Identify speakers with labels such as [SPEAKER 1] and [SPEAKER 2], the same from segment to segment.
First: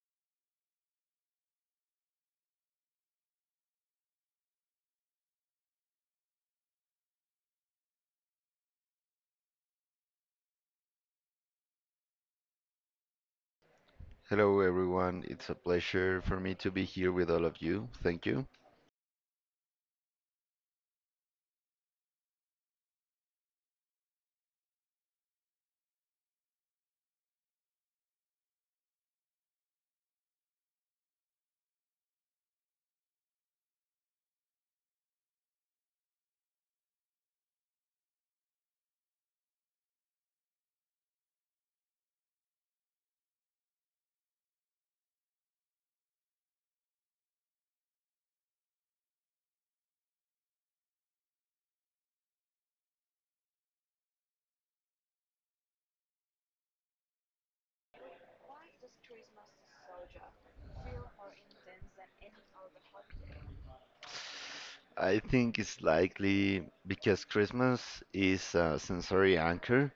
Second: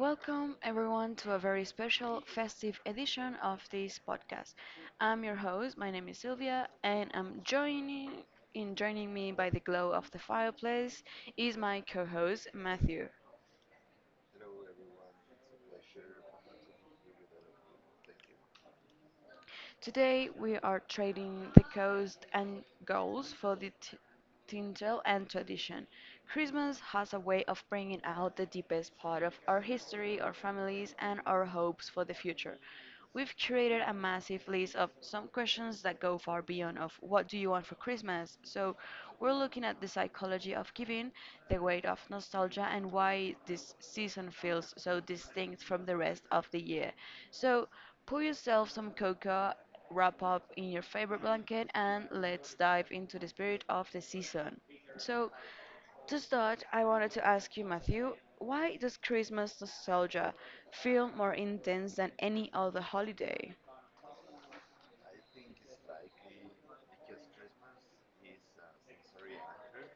[SPEAKER 1] Welcome everyone to a very special festive edition of this podcast. I'm your host, my name is Sylvia, and I'm joining in joining me by the glow of the fireplace is my co-host Matthew.
[SPEAKER 2] Hello, everyone. It's a pleasure for me to be here with all of you. Thank you.
[SPEAKER 1] Today we are trading the coast and goals for the tinsel and tradition. Christmas has a way of bringing out the deepest part of our history, our families, and our hopes for the future. We've curated a massive list of some questions that go far beyond of what do you want for Christmas? So we're looking at the psychology of giving, the weight of nostalgia, and why this season feels so distinct from the rest of the year. So Pour yourself some cocoa, wrap up in your favorite blanket, and let's dive into the spirit of the season. So, to start, I wanted to ask you, Matthew, why does Christmas nostalgia feel more intense than any other holiday?
[SPEAKER 2] I think it's likely because Christmas is a sensory anchor.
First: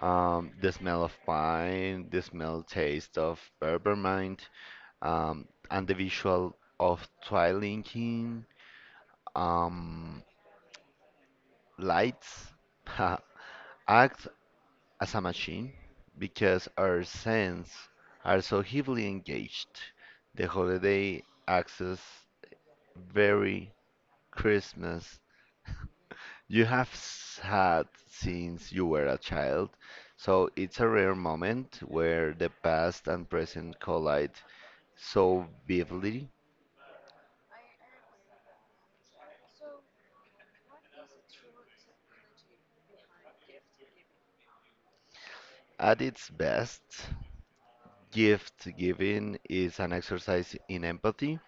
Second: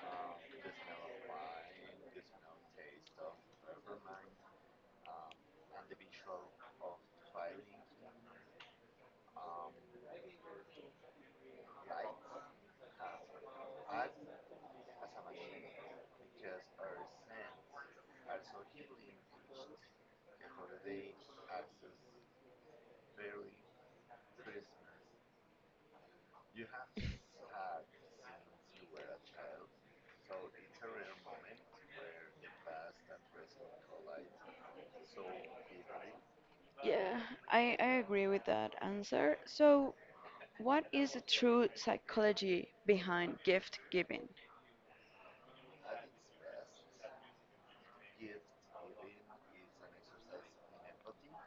[SPEAKER 2] The smell of pine, the smell taste of peppermint, um, and the visual of twinkling um, lights act as a machine because our senses are so heavily engaged. The holiday access. Very Christmas you have had since you were a child, so it's a rare moment where the past and present collide so vividly.
[SPEAKER 1] Yeah, I agree with that answer. So, what is the true psychology behind gift giving?
[SPEAKER 2] At its best, gift giving is an exercise in empathy.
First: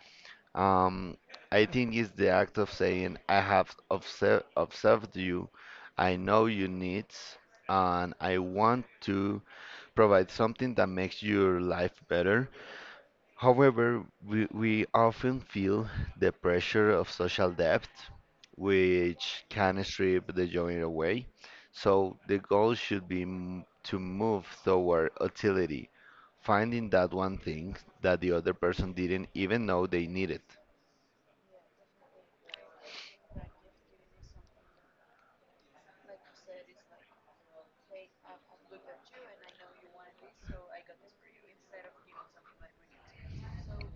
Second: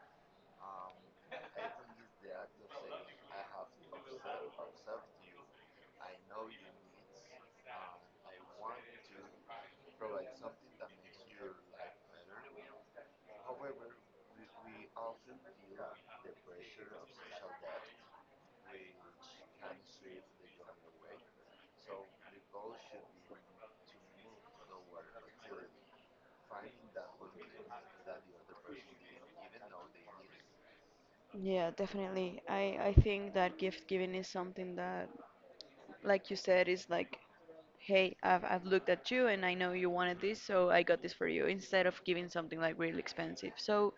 [SPEAKER 2] Um, I think it's the act of saying, I have observed you, I know your needs, and I want to provide something that makes your life better. However, we often feel the pressure of social debt, which can strip the joy away. So the goal should be to move toward utility, finding that one thing that the other person didn't even know they needed.
[SPEAKER 1] Yeah, definitely. I think that gift giving is something that, like you said, is like hey, I've looked at you and I know you wanted this, so I got this for you, instead of giving something like really expensive. So,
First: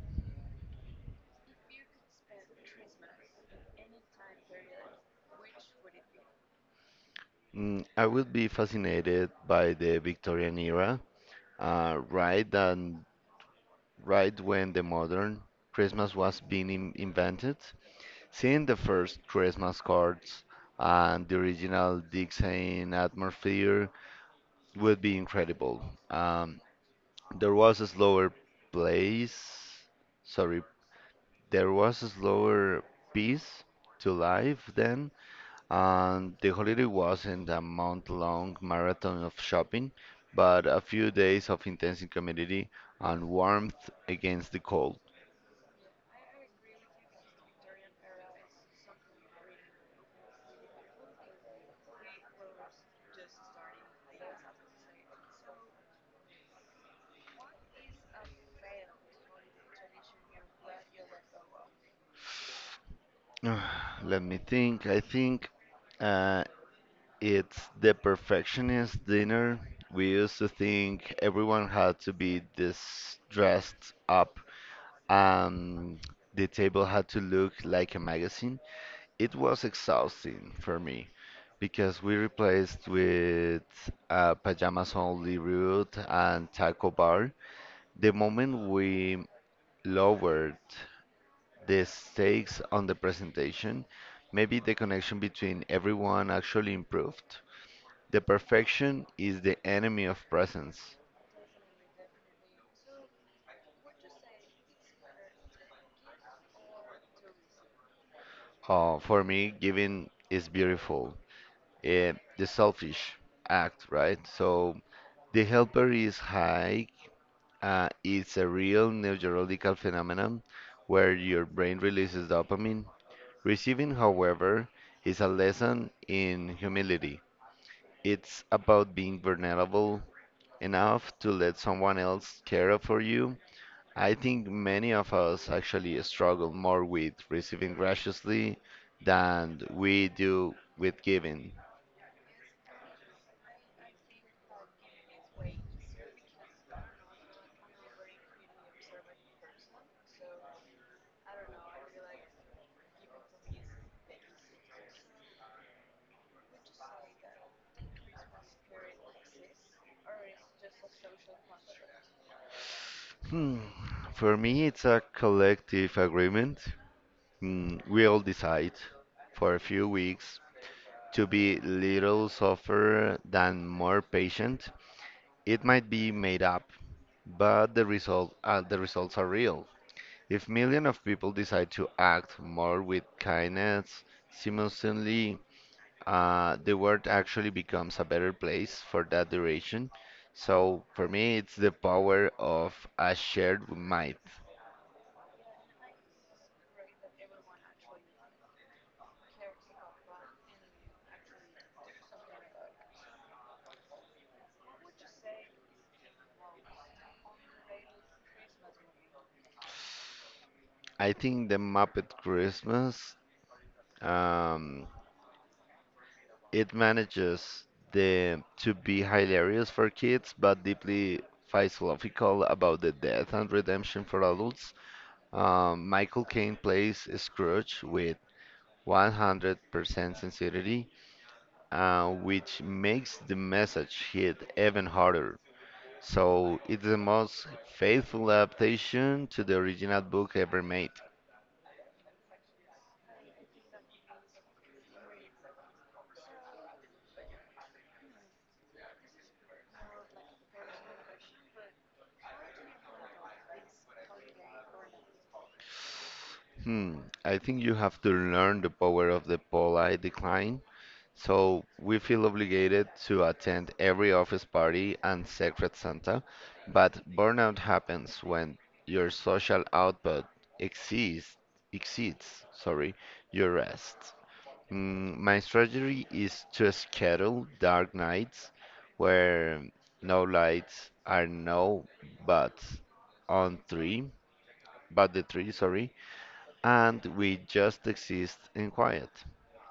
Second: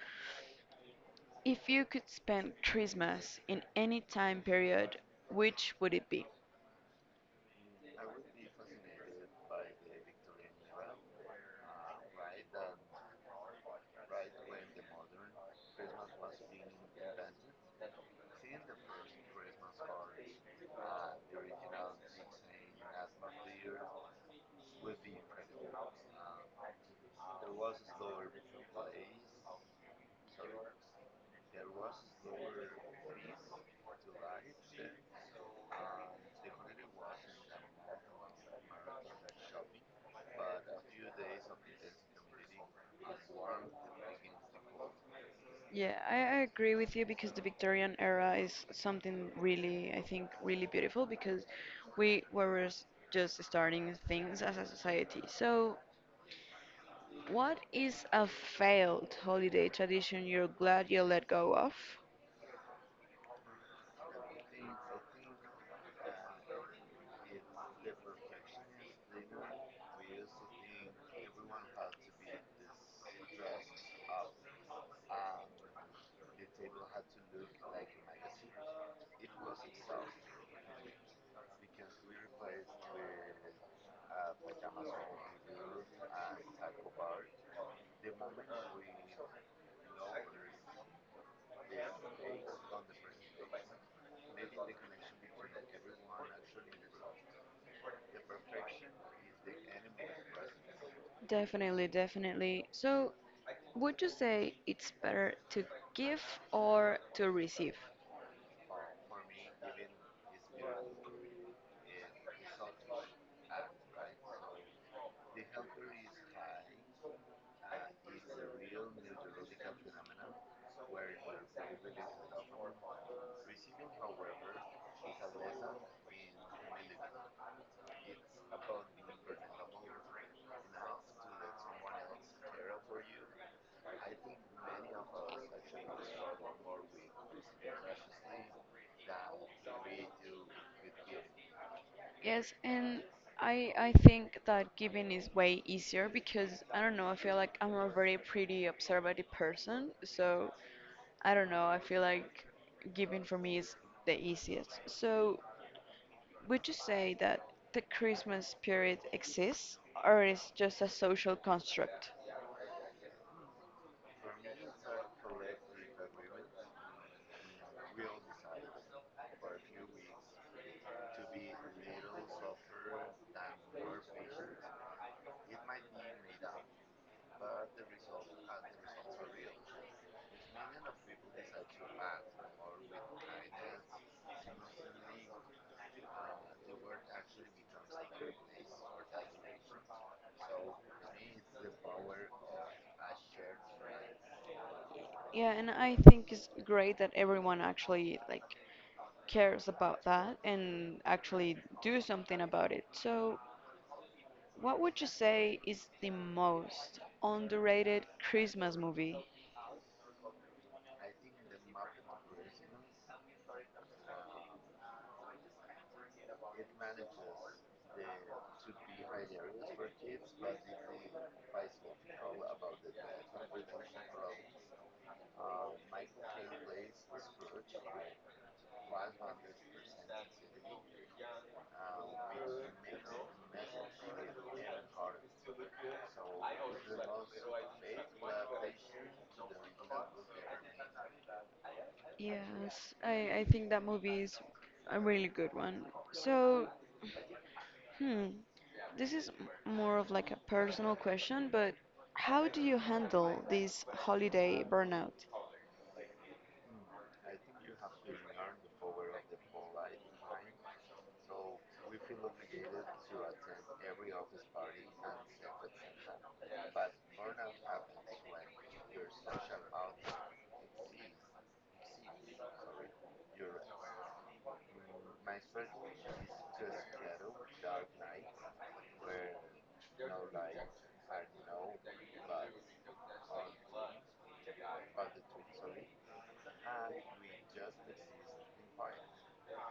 [SPEAKER 1] if you could spend Christmas in any time period, which would it be?
[SPEAKER 2] Mm, I would be fascinated by the Victorian era, uh, right and right when the modern Christmas was being invented. Seeing the first Christmas cards and the original Dixieland atmosphere would be incredible. Um, there was a slower place, sorry, there was a slower pace to life then, and the holiday wasn't a month-long marathon of shopping, but a few days of intense community and warmth against the cold.
[SPEAKER 1] Yeah, I agree with you because the Victorian era is something really, I think, really beautiful because we were s- just starting things as a society. So, what is a failed holiday tradition you're glad you let go of?
[SPEAKER 2] Let me think. I think. Uh, It's the perfectionist dinner. We used to think everyone had to be this dressed up. Um, the table had to look like a magazine. It was exhausting for me because we replaced with pajamas only route and taco bar. The moment we lowered the stakes on the presentation, maybe the connection between everyone actually improved the perfection is the enemy of presence.
[SPEAKER 1] Definitely, definitely. So, would you say it's better to give or to receive?
[SPEAKER 2] For me, giving is beautiful. Eh, the selfish act, right? So the helper is high. It's a real neurological phenomenon where your brain releases dopamine. Receiving, however, is a lesson in humility. It's about being vulnerable enough to let someone else care for you. I think many of us actually struggle more with receiving graciously than we do with giving.
[SPEAKER 1] Yes, and I think that giving is way easier because I don't know, I feel like I'm a very pretty observative person, so I don't know, I feel like giving for me is the easiest. So, would you say that the Christmas spirit exists or is just a social construct?
[SPEAKER 2] Hmm. For me, it's a collective agreement. We all decide for a few weeks to be little softer than more patient. It might be made up, but the results are real. If millions of people decide to act more with kindness simultaneously, the world actually becomes a better place for that duration. So for me, it's the power of a shared might.
[SPEAKER 1] Yeah, and I think it's great that everyone actually like cares about that and actually do something about it. So, what would you say is the most underrated Christmas movie?
[SPEAKER 2] I think the Muppet Christmas, um, it manages the to be hilarious for kids, but deeply philosophical about the death and redemption for adults. Michael Caine plays Scrooge with 100% sincerity, which makes the message hit even harder. So it's the most faithful adaptation to the original book ever made.
[SPEAKER 1] Yes, I think that movie is a really good one. So, hmm, this is more of like a personal question, but how do you handle this holiday burnout?
[SPEAKER 2] Hmm, I think you have to learn the power of the polite decline. So we feel obligated to attend every office party and Secret Santa, but burnout happens when your social output exceeds exceeds your rest. Mm, my strategy is to schedule dark nights where no lights are no buts on three, but the tree, sorry, and we just exist in quiet.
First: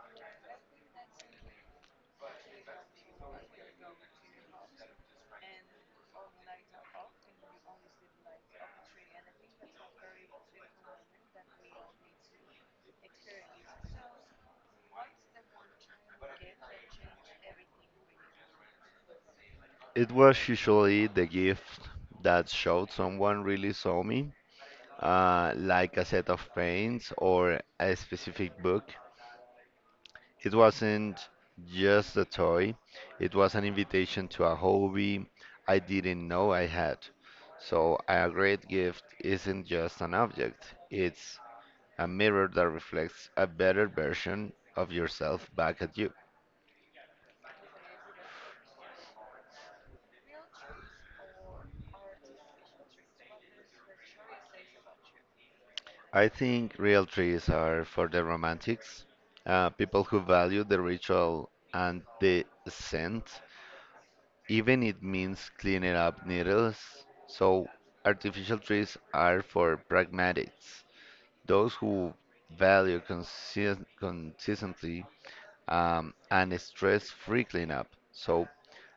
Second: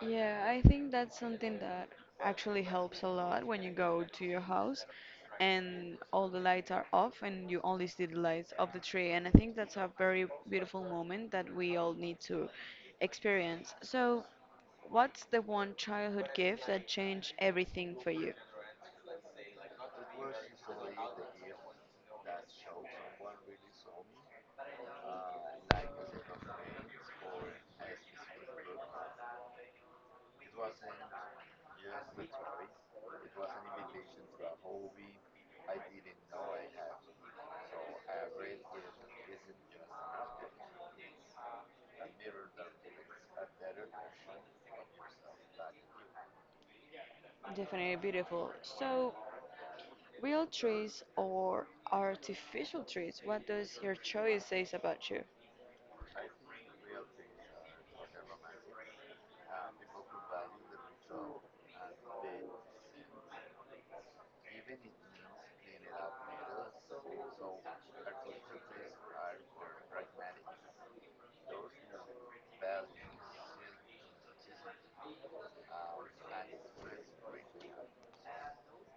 [SPEAKER 1] Yeah, I think that's something that actually helps a lot when you go to your house and all the lights are off and you only see the lights of the tree. And I think that's a very beautiful moment that we all need to experience. So, what's the one childhood gift that changed everything for you?
[SPEAKER 2] It was usually the gift that showed someone really saw me, like a set of paints or a specific book. It wasn't just a toy, it was an invitation to a hobby I didn't know I had. So, a great gift isn't just an object, it's a mirror that reflects a better version of yourself back at you.
[SPEAKER 1] Definitely beautiful. So, real trees or artificial trees, what does your choice say about you?
[SPEAKER 2] I think real trees are for the romantics, people who value the ritual and the scent, even it means cleaning up needles. So, artificial trees are for pragmatics. Those who value consistently and stress-free cleanup. So,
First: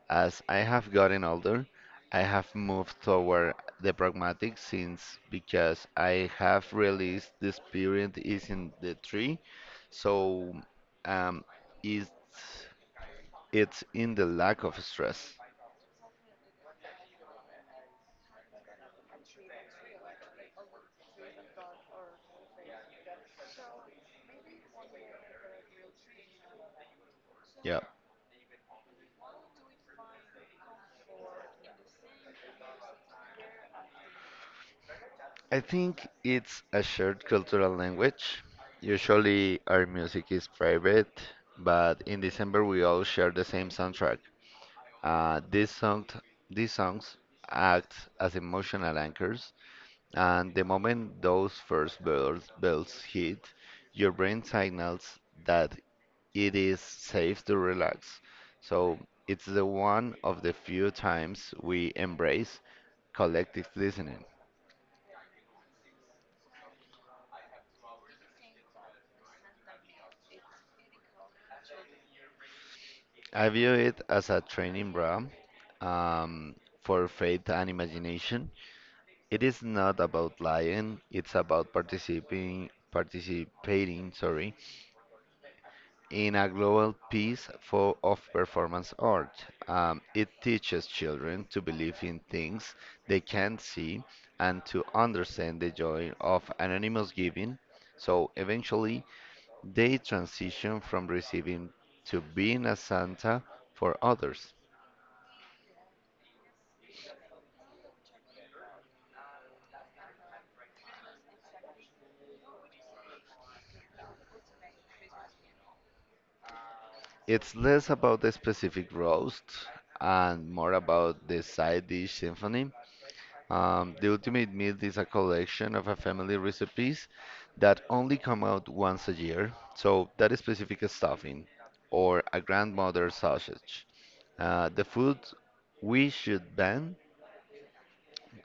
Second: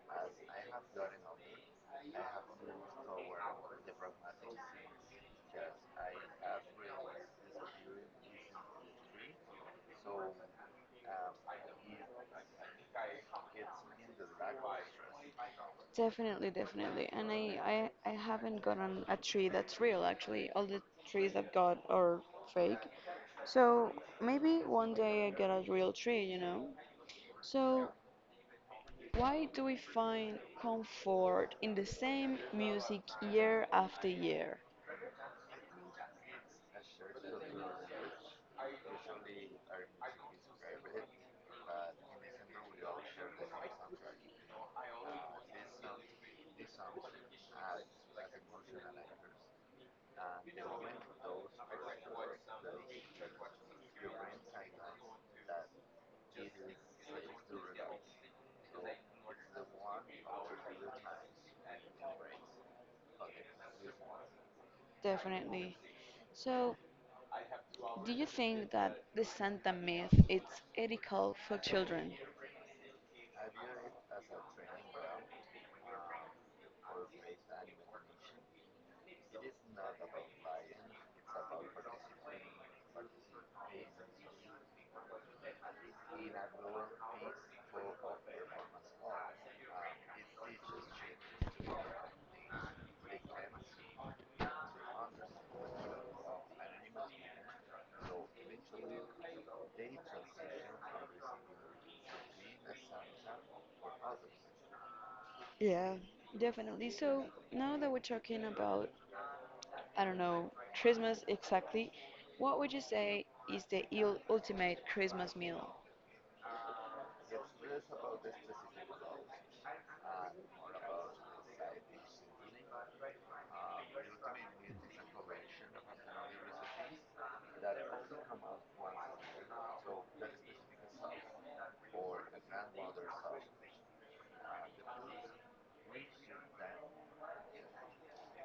[SPEAKER 2] as I have gotten older, I have moved toward the pragmatic since because I have realized the spirit is in the tree, so um, it's it's in the lack of stress.
[SPEAKER 1] Definitely, definitely. And I haven't gotten a tree that's real, actually. All the trees I've got are fake. So maybe one day I get a real tree, you know?
[SPEAKER 2] Yeah.
[SPEAKER 1] So why do we find comfort in the same music year after year?
[SPEAKER 2] I think it's a shared cultural language. Usually our music is private, but in December we all share the same soundtrack. Uh, these songs, these songs act as emotional anchors, and the moment those first bells hit, your brain signals that it is safe to relax. So it's the one of the few times we embrace collective listening.
[SPEAKER 1] Definitely. So do you think that the Santa myth is ethical for children?
[SPEAKER 2] I view it as a training bra um, for faith and imagination. It is not about lying, it's about participating, sorry, in a global piece for of performance art. It teaches children to believe in things they can't see and to understand the joy of anonymous giving. So eventually they transition from receiving to being a Santa for others.
[SPEAKER 1] Yeah, definitely. So now that we're talking about I don't know, Christmas exactly, what would you say is the il ultimate Christmas meal?
[SPEAKER 2] It's less about the specific roast and more about the side dish symphony. The Ultimate Meal is a collection of a family recipes that only come out once a year. So that is specific stuffing or a grandmother sausage. The food we should ban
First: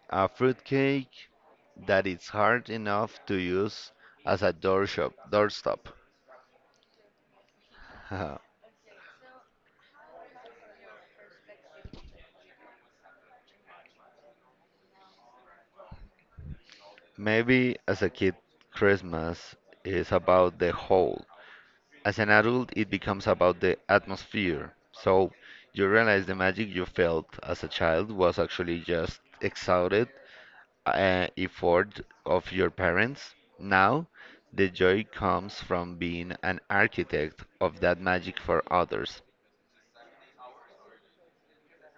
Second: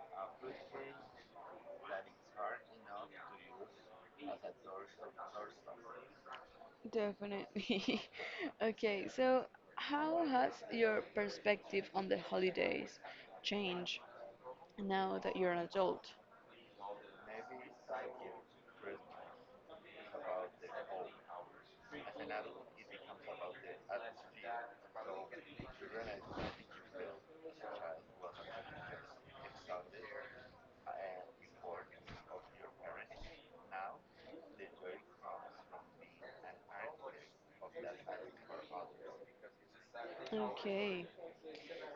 [SPEAKER 2] a fruitcake that is hard enough to use as a doorstop.
[SPEAKER 1] Definitely. Okay, so how has your perspective on the holidays changed now that you're an adult?
[SPEAKER 2] Maybe as a kid, Christmas is about the whole. As an adult, it becomes about the atmosphere. So you realize the magic you felt as a child was actually just exhausted effort of your parents. Now, the joy comes from being an architect of that magic for others.
[SPEAKER 1] Okay,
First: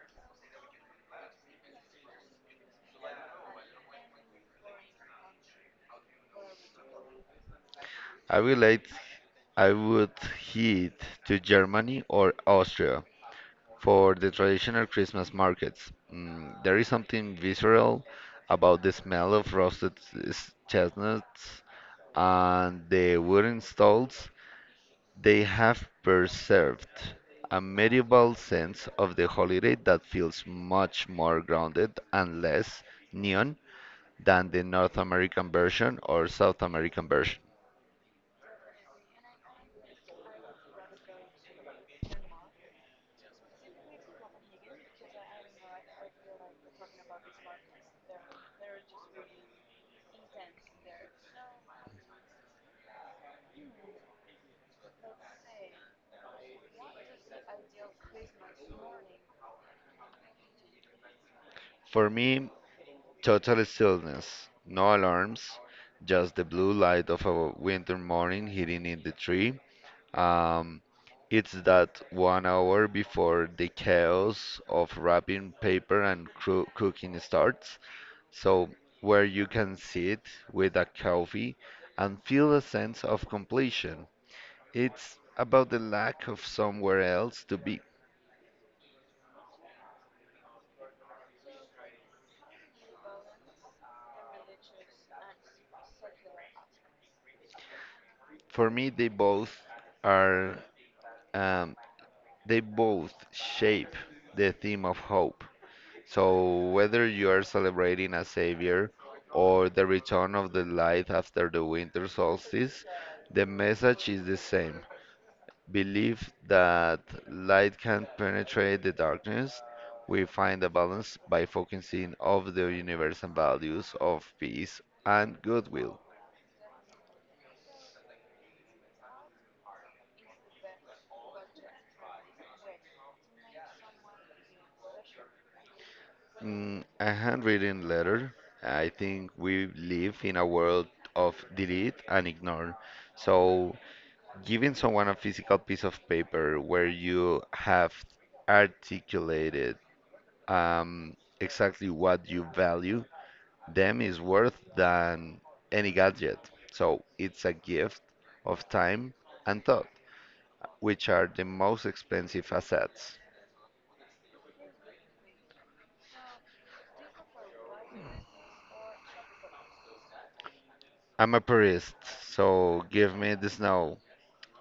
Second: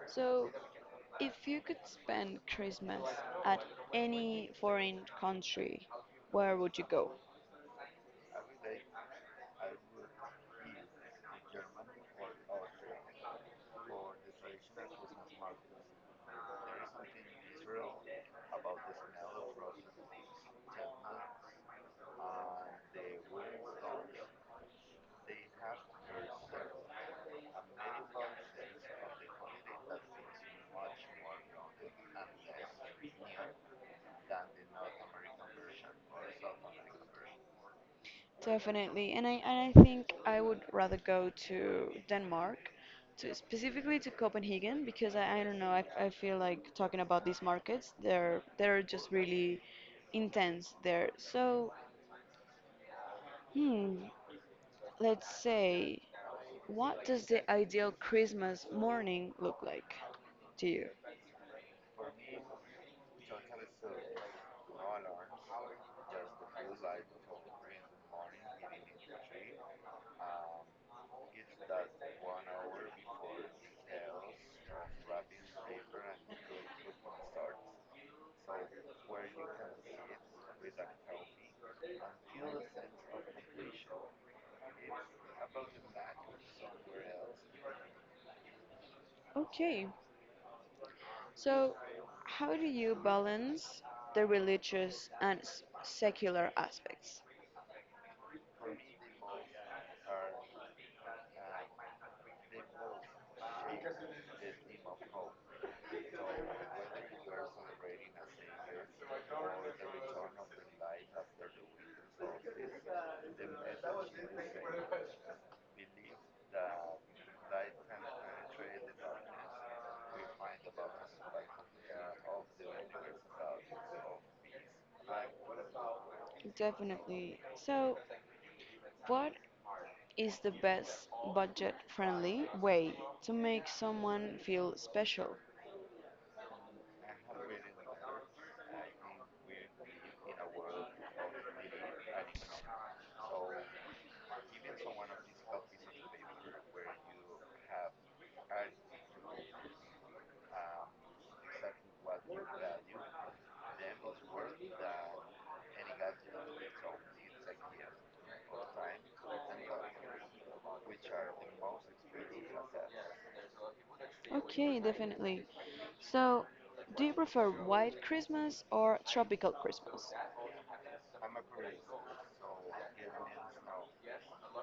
[SPEAKER 1] so if you could spend Christmas at any foreign country, where would you go?
[SPEAKER 2] I relate, I would head to Germany or Austria for the traditional Christmas markets. Mm, there is something visceral about the smell of roasted chestnuts and the wooden stalls, they have preserved a medieval sense of the holiday that feels much more grounded and less neon than the North American version or South American version.
[SPEAKER 1] Definitely, and I think I would rather go to Denmark, to specifically to Copenhagen because I don't know I feel like talking about these markets they're just really intense there. So hmm, let's say what does the ideal Christmas morning look like to you?
[SPEAKER 2] For me, total stillness, no alarms, just the blue light of a winter morning hitting in the tree. Um, it's that 1 hour before the chaos of wrapping paper and cooking starts. So, where you can sit with a coffee and feel a sense of completion. It's about the lack of somewhere else to be.
[SPEAKER 1] Okay, so how do you balance the religious and secular aspects?
[SPEAKER 2] For me, they both are, um, they both shape the theme of hope. So, whether you are celebrating a savior or the return of the light after the winter solstice, the message is the same. Believe that light can penetrate the darkness, we find a balance by focusing on the universal values of peace and goodwill.
[SPEAKER 1] Definitely. So, what is the best budget friendly way to make someone feel special.
[SPEAKER 2] Mm, a handwritten letter. I think we live in a world of delete and ignore. So, giving someone a physical piece of paper where you have articulated um, exactly what you value them is worth than any gadget. So it's a gift of time and thought, which are the most expensive assets.
[SPEAKER 1] Okay, definitely. So, do you prefer white Christmas or tropical Christmas?
[SPEAKER 2] I'm a purist, so give me the snow.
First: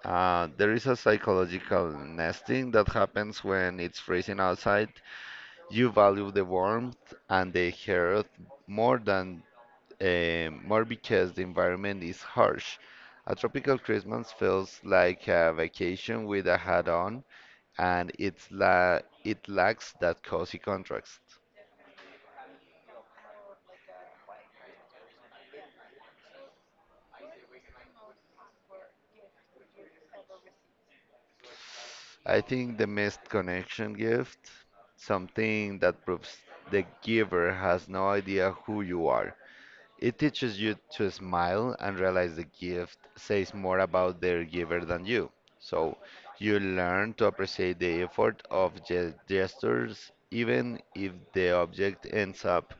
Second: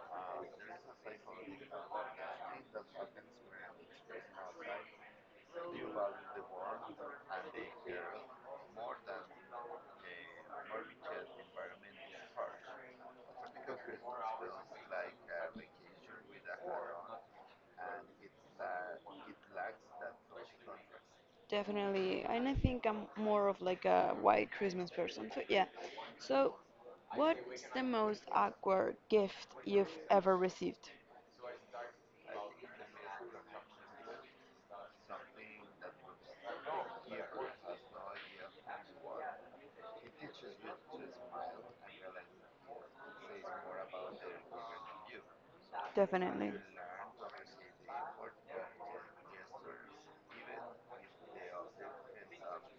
[SPEAKER 2] There is a psychological nesting that happens when it's freezing outside. You value the warmth and the hearth more than more because the environment is harsh. A tropical Christmas feels like a vacation with a hat on, and it lacks that cozy contrast.
[SPEAKER 1] Definitely. And I think I'm more of like a white Christmas person. So, yeah. So, what's the most awkward gift you've ever received?
[SPEAKER 2] I think the missed connection gift, something that proves the giver has no idea who you are. It teaches you to smile and realize the gift says more about their giver than you. So
[SPEAKER 1] Definitely.
[SPEAKER 2] you learn to appreciate the effort of gestures, even if the object ends up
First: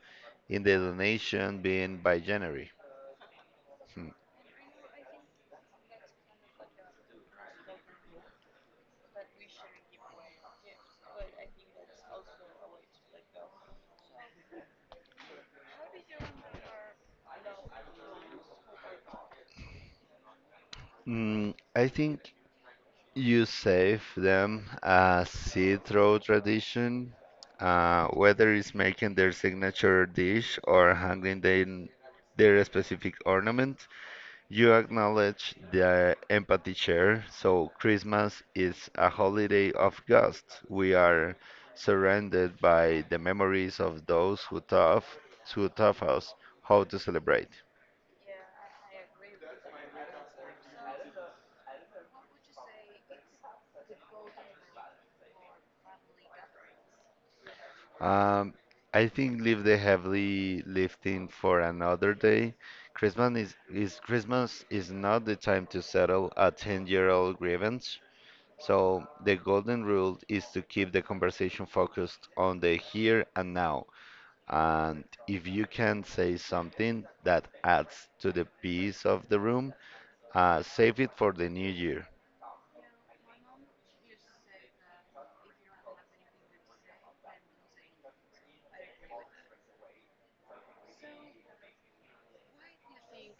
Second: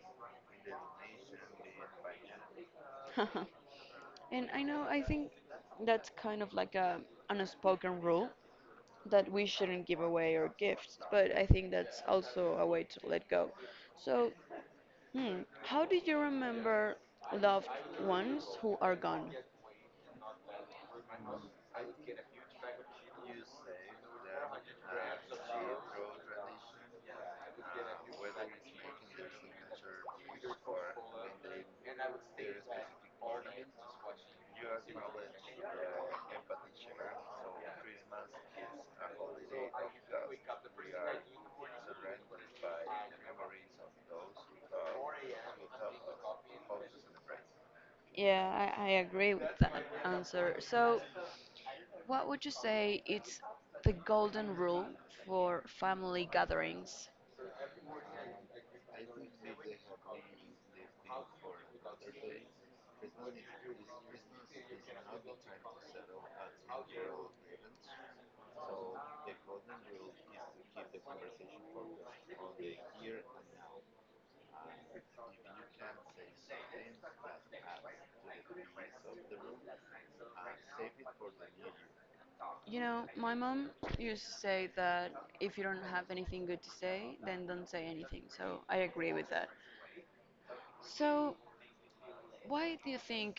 [SPEAKER 2] in the donation being by January. Hmm.
[SPEAKER 1] And I know, I think that's kind of like a an unspoken rule, that we shouldn't give away our gifts, but I think that's also a way to let go. So, how do you remember loved ones who are gone?
[SPEAKER 2] Mm, I think you save them a seed through tradition, whether it's making their signature dish or hanging their specific ornament. You acknowledge the empathy share. So Christmas is a holiday of ghosts. We are surrounded by the memories of who taught us how to celebrate.
[SPEAKER 1] Yeah, I agree with that answer. So, what would you say it's the golden rule for family gatherings?
[SPEAKER 2] Um, I think leave the heavy lifting for another day. Christmas is not the time to settle a 10-year-old grievance. So the golden rule is to keep the conversation focused on the here and now. And if you can say something that adds to the peace of the room, save it for the new year.
[SPEAKER 1] You know, my mom used to say that if you don't have anything good to say, then don't say anything. So I agree with that. So, why do you think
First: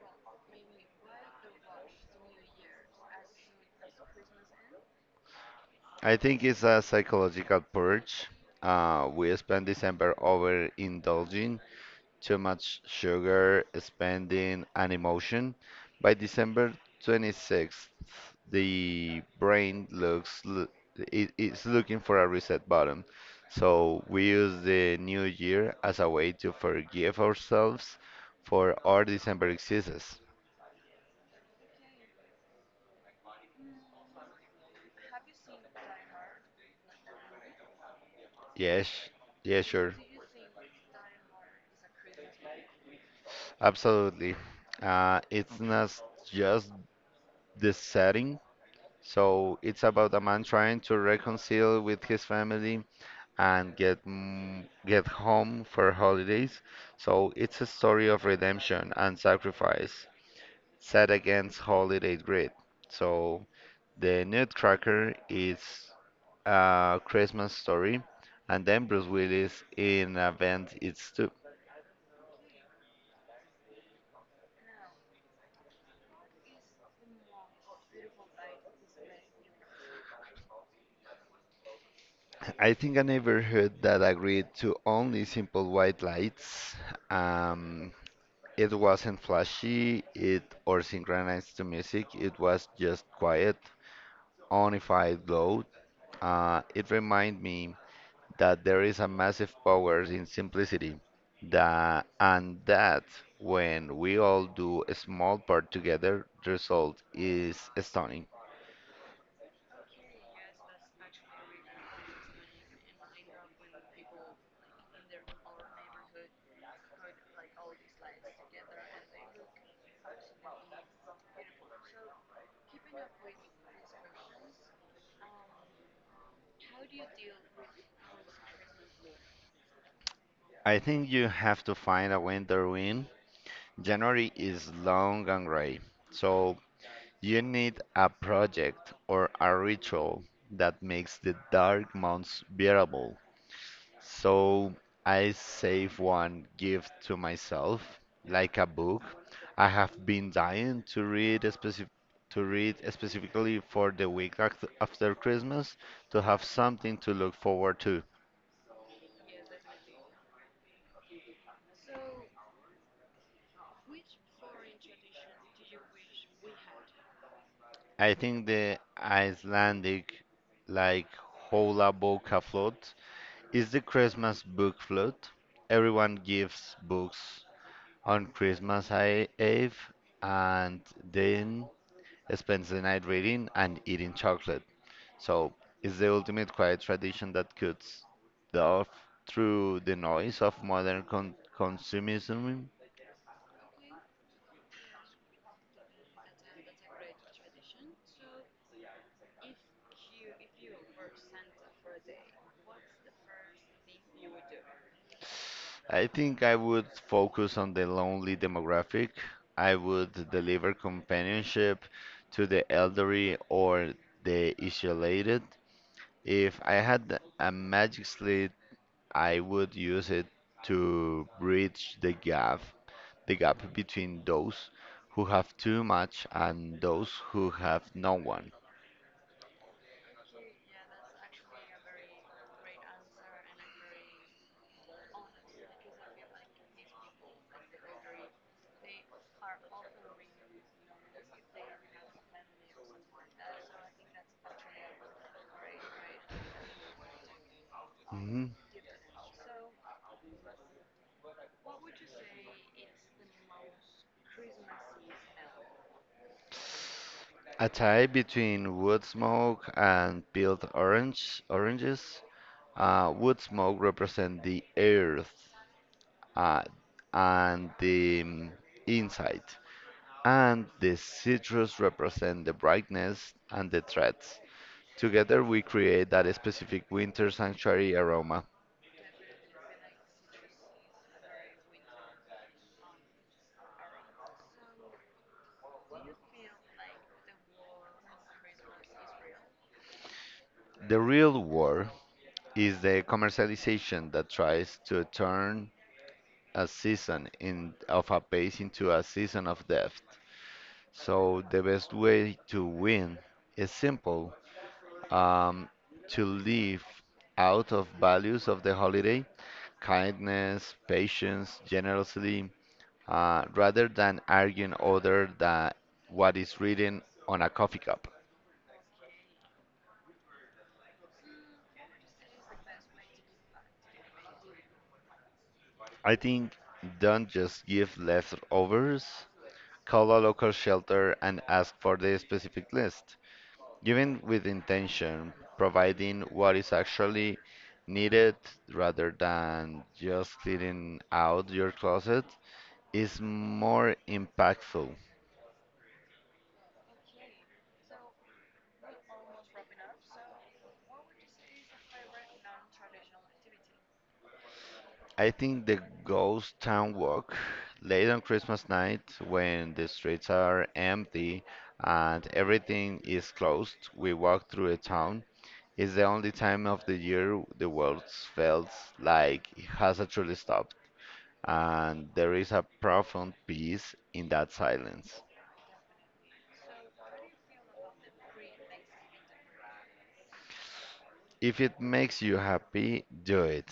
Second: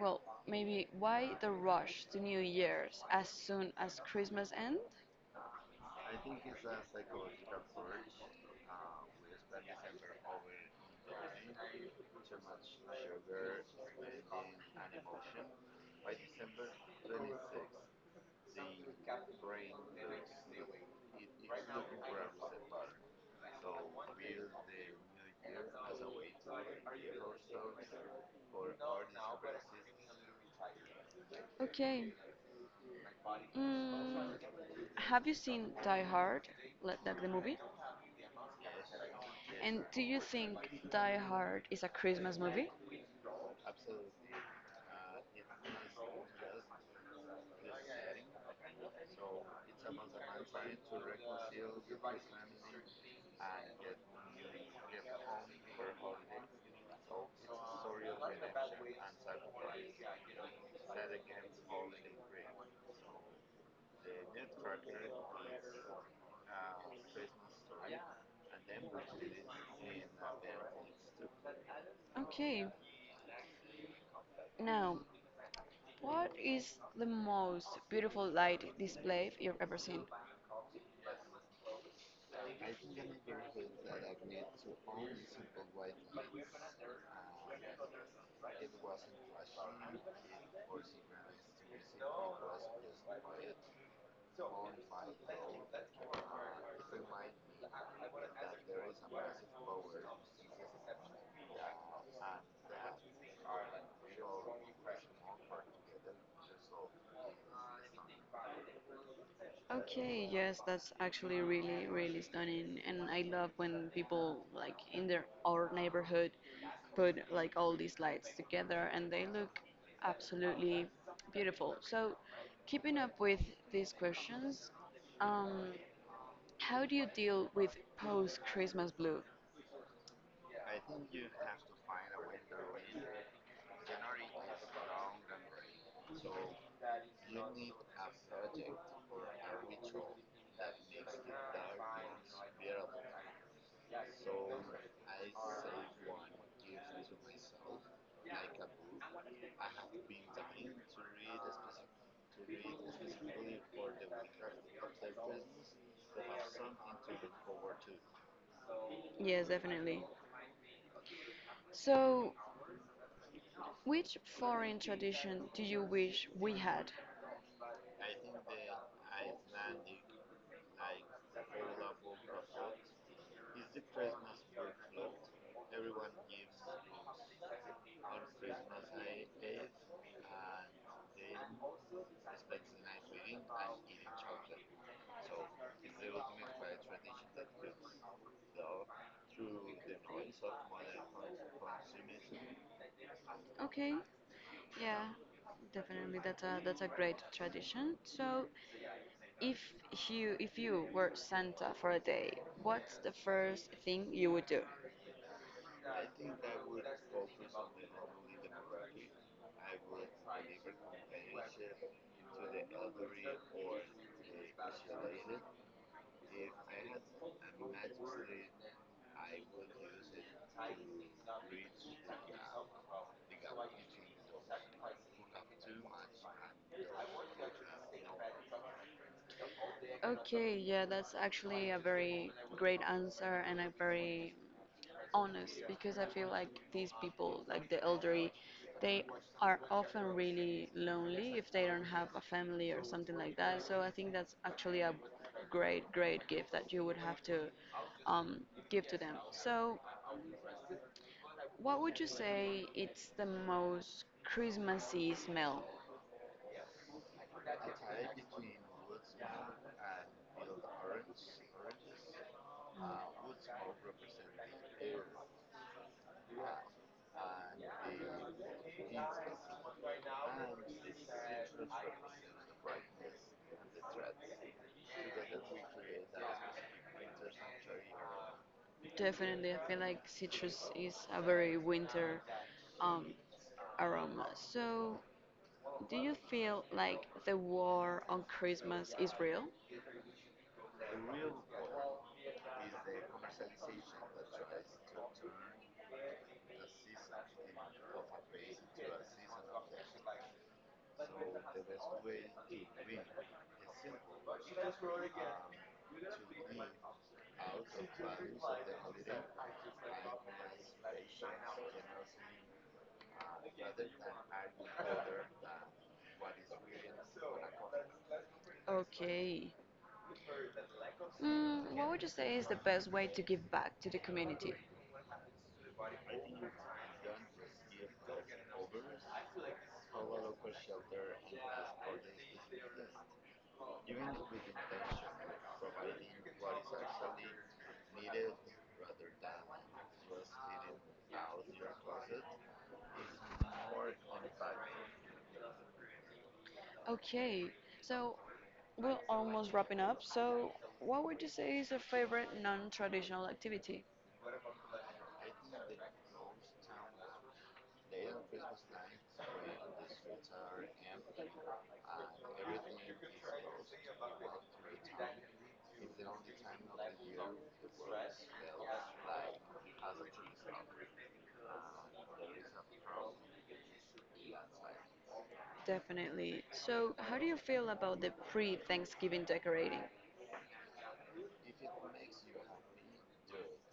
[SPEAKER 1] Well, maybe why the rush to New Year's as soon as Christmas ends?
[SPEAKER 2] I think it's a psychological purge. We spend December overindulging too much sugar, spending, and emotion. By December 26th, the brain it's looking for a reset button. So we use the new year as a way to forgive ourselves for our December excuses.
[SPEAKER 1] Okay. Mm, have you seen Die Hard, like the movie?
[SPEAKER 2] Yes, yeah,
[SPEAKER 1] And
[SPEAKER 2] sure,
[SPEAKER 1] do you think Die Hard is a Christmas movie?
[SPEAKER 2] absolutely. It's not just the setting. So it's about a man trying to reconcile with his family and get home for holidays. So it's a story of redemption and sacrifice set against holiday greed. So the Nutcracker is a Christmas story, and then Bruce Willis in Event It's Two.
[SPEAKER 1] Okay. Now, what is the most beautiful light display you've ever seen?
[SPEAKER 2] I think I never heard that agreed to only simple white lights. Um, it wasn't flashy, it or synchronized to music. It was just quiet, unified glow. It reminded me that there is a massive power in simplicity, that when we all do a small part together, the result is stunning.
[SPEAKER 1] Okay, yes, that's actually really, really stunning. And I love when people, like in their our neighborhood, put like all these lights together and they look absolutely beautiful. So, keeping up with these questions, um, how do you deal with post-Christmas blue?
[SPEAKER 2] I think you have to find a winter win. January is long and gray, so you need a project or a ritual that makes the dark months bearable. So I save one gift to myself, like a book. I have been dying to read a specific to read specifically for the week after Christmas to have something to look forward to.
[SPEAKER 1] Yes, definitely. So, which foreign tradition do you wish we had?
[SPEAKER 2] I think the Icelandic like Hola Boka Float is the Christmas book float. Everyone gives books on Eve and then spends the night reading and eating chocolate. So it's the ultimate quiet tradition that cuts the off through the noise of modern consumerism.
[SPEAKER 1] Okay, yeah, definitely. That's a great tradition. So, if you were Santa for a day, what's the first thing you would do?
[SPEAKER 2] I think I would focus on the lonely demographic. I would deliver companionship to the elderly or the isolated. If I had a magic I would use it to bridge the gap between those who have too much and those who have no one.
[SPEAKER 1] Okay, yeah, that's actually a very great answer and a very honest because I feel like these people, like the elderly, they are often really lonely if they don't have a family or something like that. So I think that's actually a great, great gift that you would have to um,
[SPEAKER 2] Mhm.
[SPEAKER 1] give to them. So, what would you say it's the most Christmassy smell?
[SPEAKER 2] A tie between wood smoke and peeled oranges. Wood smoke represent the earth, uh, and the inside, and the citrus represent the brightness and the threats. Together we create that specific winter sanctuary aroma.
[SPEAKER 1] Definitely, I feel like citrus is a very winter um, aroma. So, do you feel like the war on Christmas is real?
[SPEAKER 2] The real war is the commercialization that tries to turn a season of a pace into a season of death. So the best way to win is simple: um, to live out of values of the holiday, kindness, patience, generosity, rather than arguing other than what is written on a coffee cup.
[SPEAKER 1] Okay. Mm, what would you say is the best way to give back to the community?
[SPEAKER 2] I think don't just give leftovers. Call a local shelter and ask for the specific list, giving with intention, providing what is actually needed rather than just clearing out your closet is more impactful.
[SPEAKER 1] Okay, so we're almost wrapping up. So, what would you say is your favorite non traditional activity?
[SPEAKER 2] I think the ghost town walk late on Christmas night when the streets are empty and everything is closed, we walk through a town. It's the only time of the year the world feels like it has actually stopped, and there is a profound peace in that silence.
[SPEAKER 1] Definitely. So, how do you feel about the pre Thanksgiving decorating?
[SPEAKER 2] If it makes you happy, do it.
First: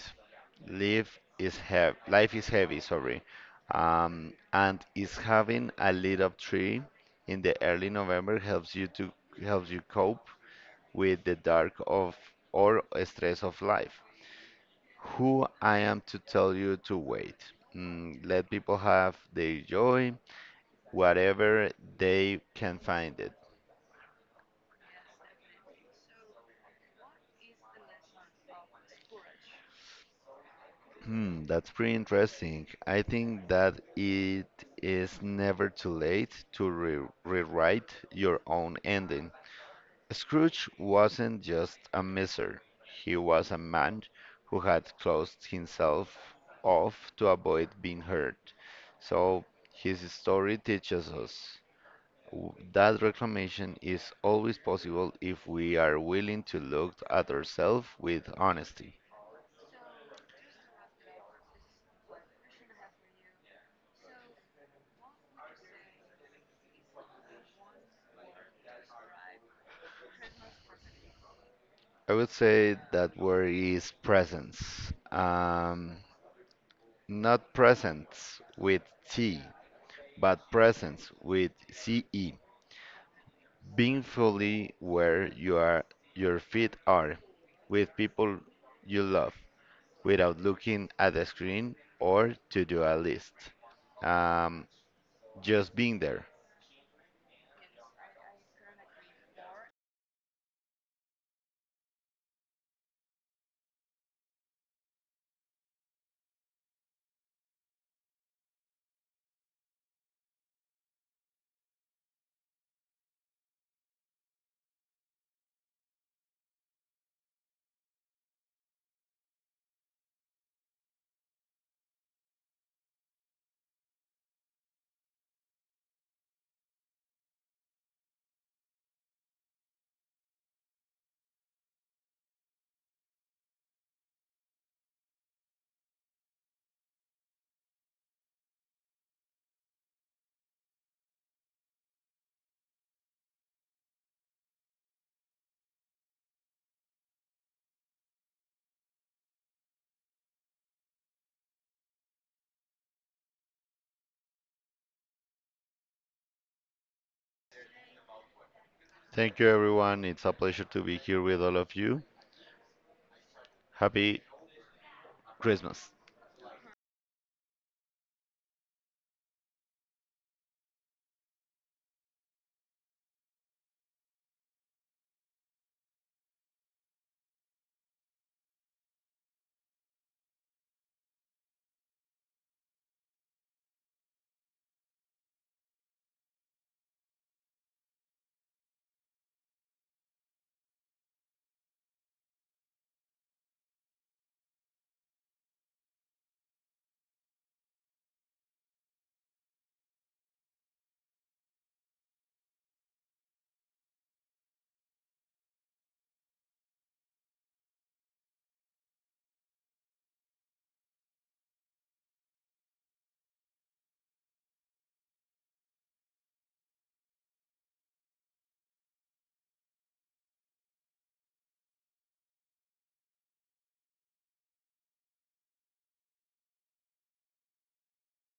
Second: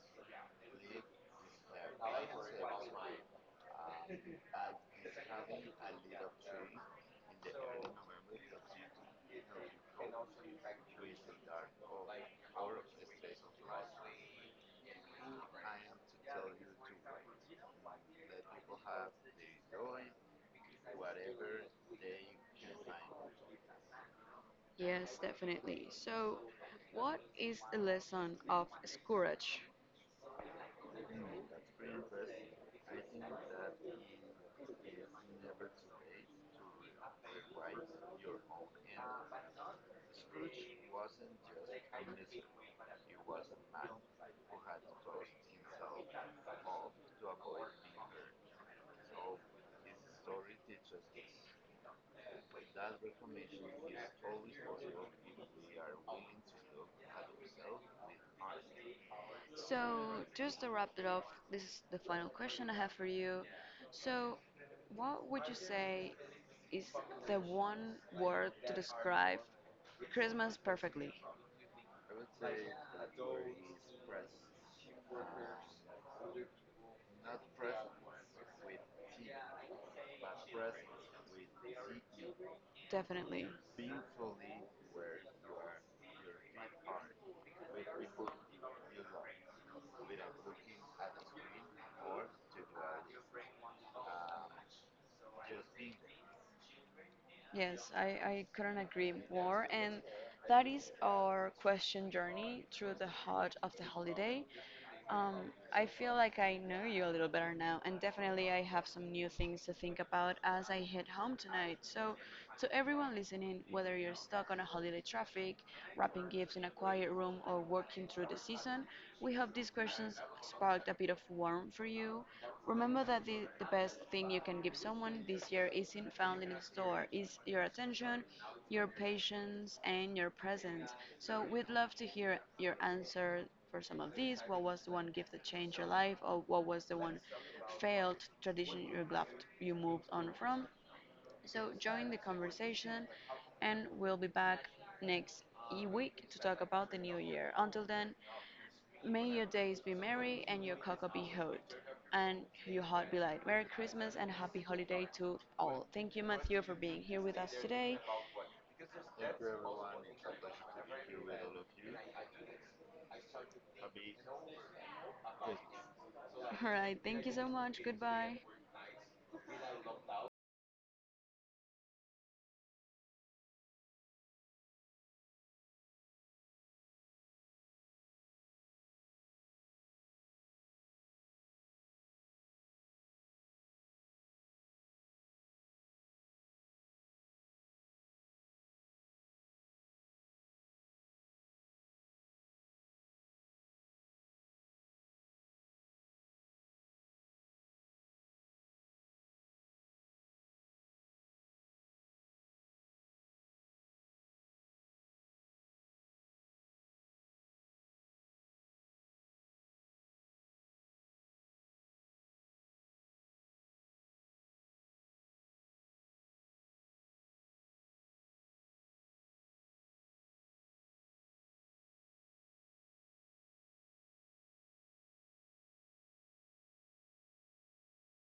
[SPEAKER 2] Life is heavy, sorry. And is having a lit up tree in the early November helps you cope with the dark of or stress of life. Who I am to tell you to wait. Let people have their joy, whatever they can find it.
[SPEAKER 1] Yes, definitely. So, what is the lesson of courage?
[SPEAKER 2] Hmm, that's pretty interesting. I think that it is never too late to re rewrite your own ending. Scrooge wasn't just a miser, he was a man who had closed himself off to avoid being hurt. So his story teaches us that reclamation is always possible if we are willing to look at ourselves with honesty.
[SPEAKER 1] So, just to wrap it up, this is the final question I have for you. So, what would you say is the one word to describe Christmas perfectly?
[SPEAKER 2] I would say that word is presence. Not presence with T, but presence with CE.
[SPEAKER 1] Definitely.
[SPEAKER 2] Being fully where you are, your feet are, with people you love, without looking at the screen or to do a list. Um, just being there.
[SPEAKER 1] Yes, I couldn't agree more. And that is our question journey through the heart of the holiday. I feel like I know you a little better now, and definitely I have some new things to think about as I head home tonight. So, to everyone listening, whether you're stuck on a holiday traffic, wrapping gifts in a quiet room, or working through the season, we hope these questions sparked a bit of warmth for you. Remember that the best thing you can give someone this year isn't found in a store, is your attention, your patience, and your presence. So, we'd love to hear your answer for some of these. What was the one gift that changed your life, or what was the one failed tradition you left, you moved on from? So join the conversation, and we'll be back next week to talk about the new year. Until then, may your days be merry and your cocoa be hot, and your heart be light. Merry Christmas and happy holiday to all. Thank you, Matthew, for being here with us today.
[SPEAKER 2] Thank you, everyone. It's a pleasure to be here with all of you. Happy Christmas.
[SPEAKER 1] All right, thank you so much. Goodbye.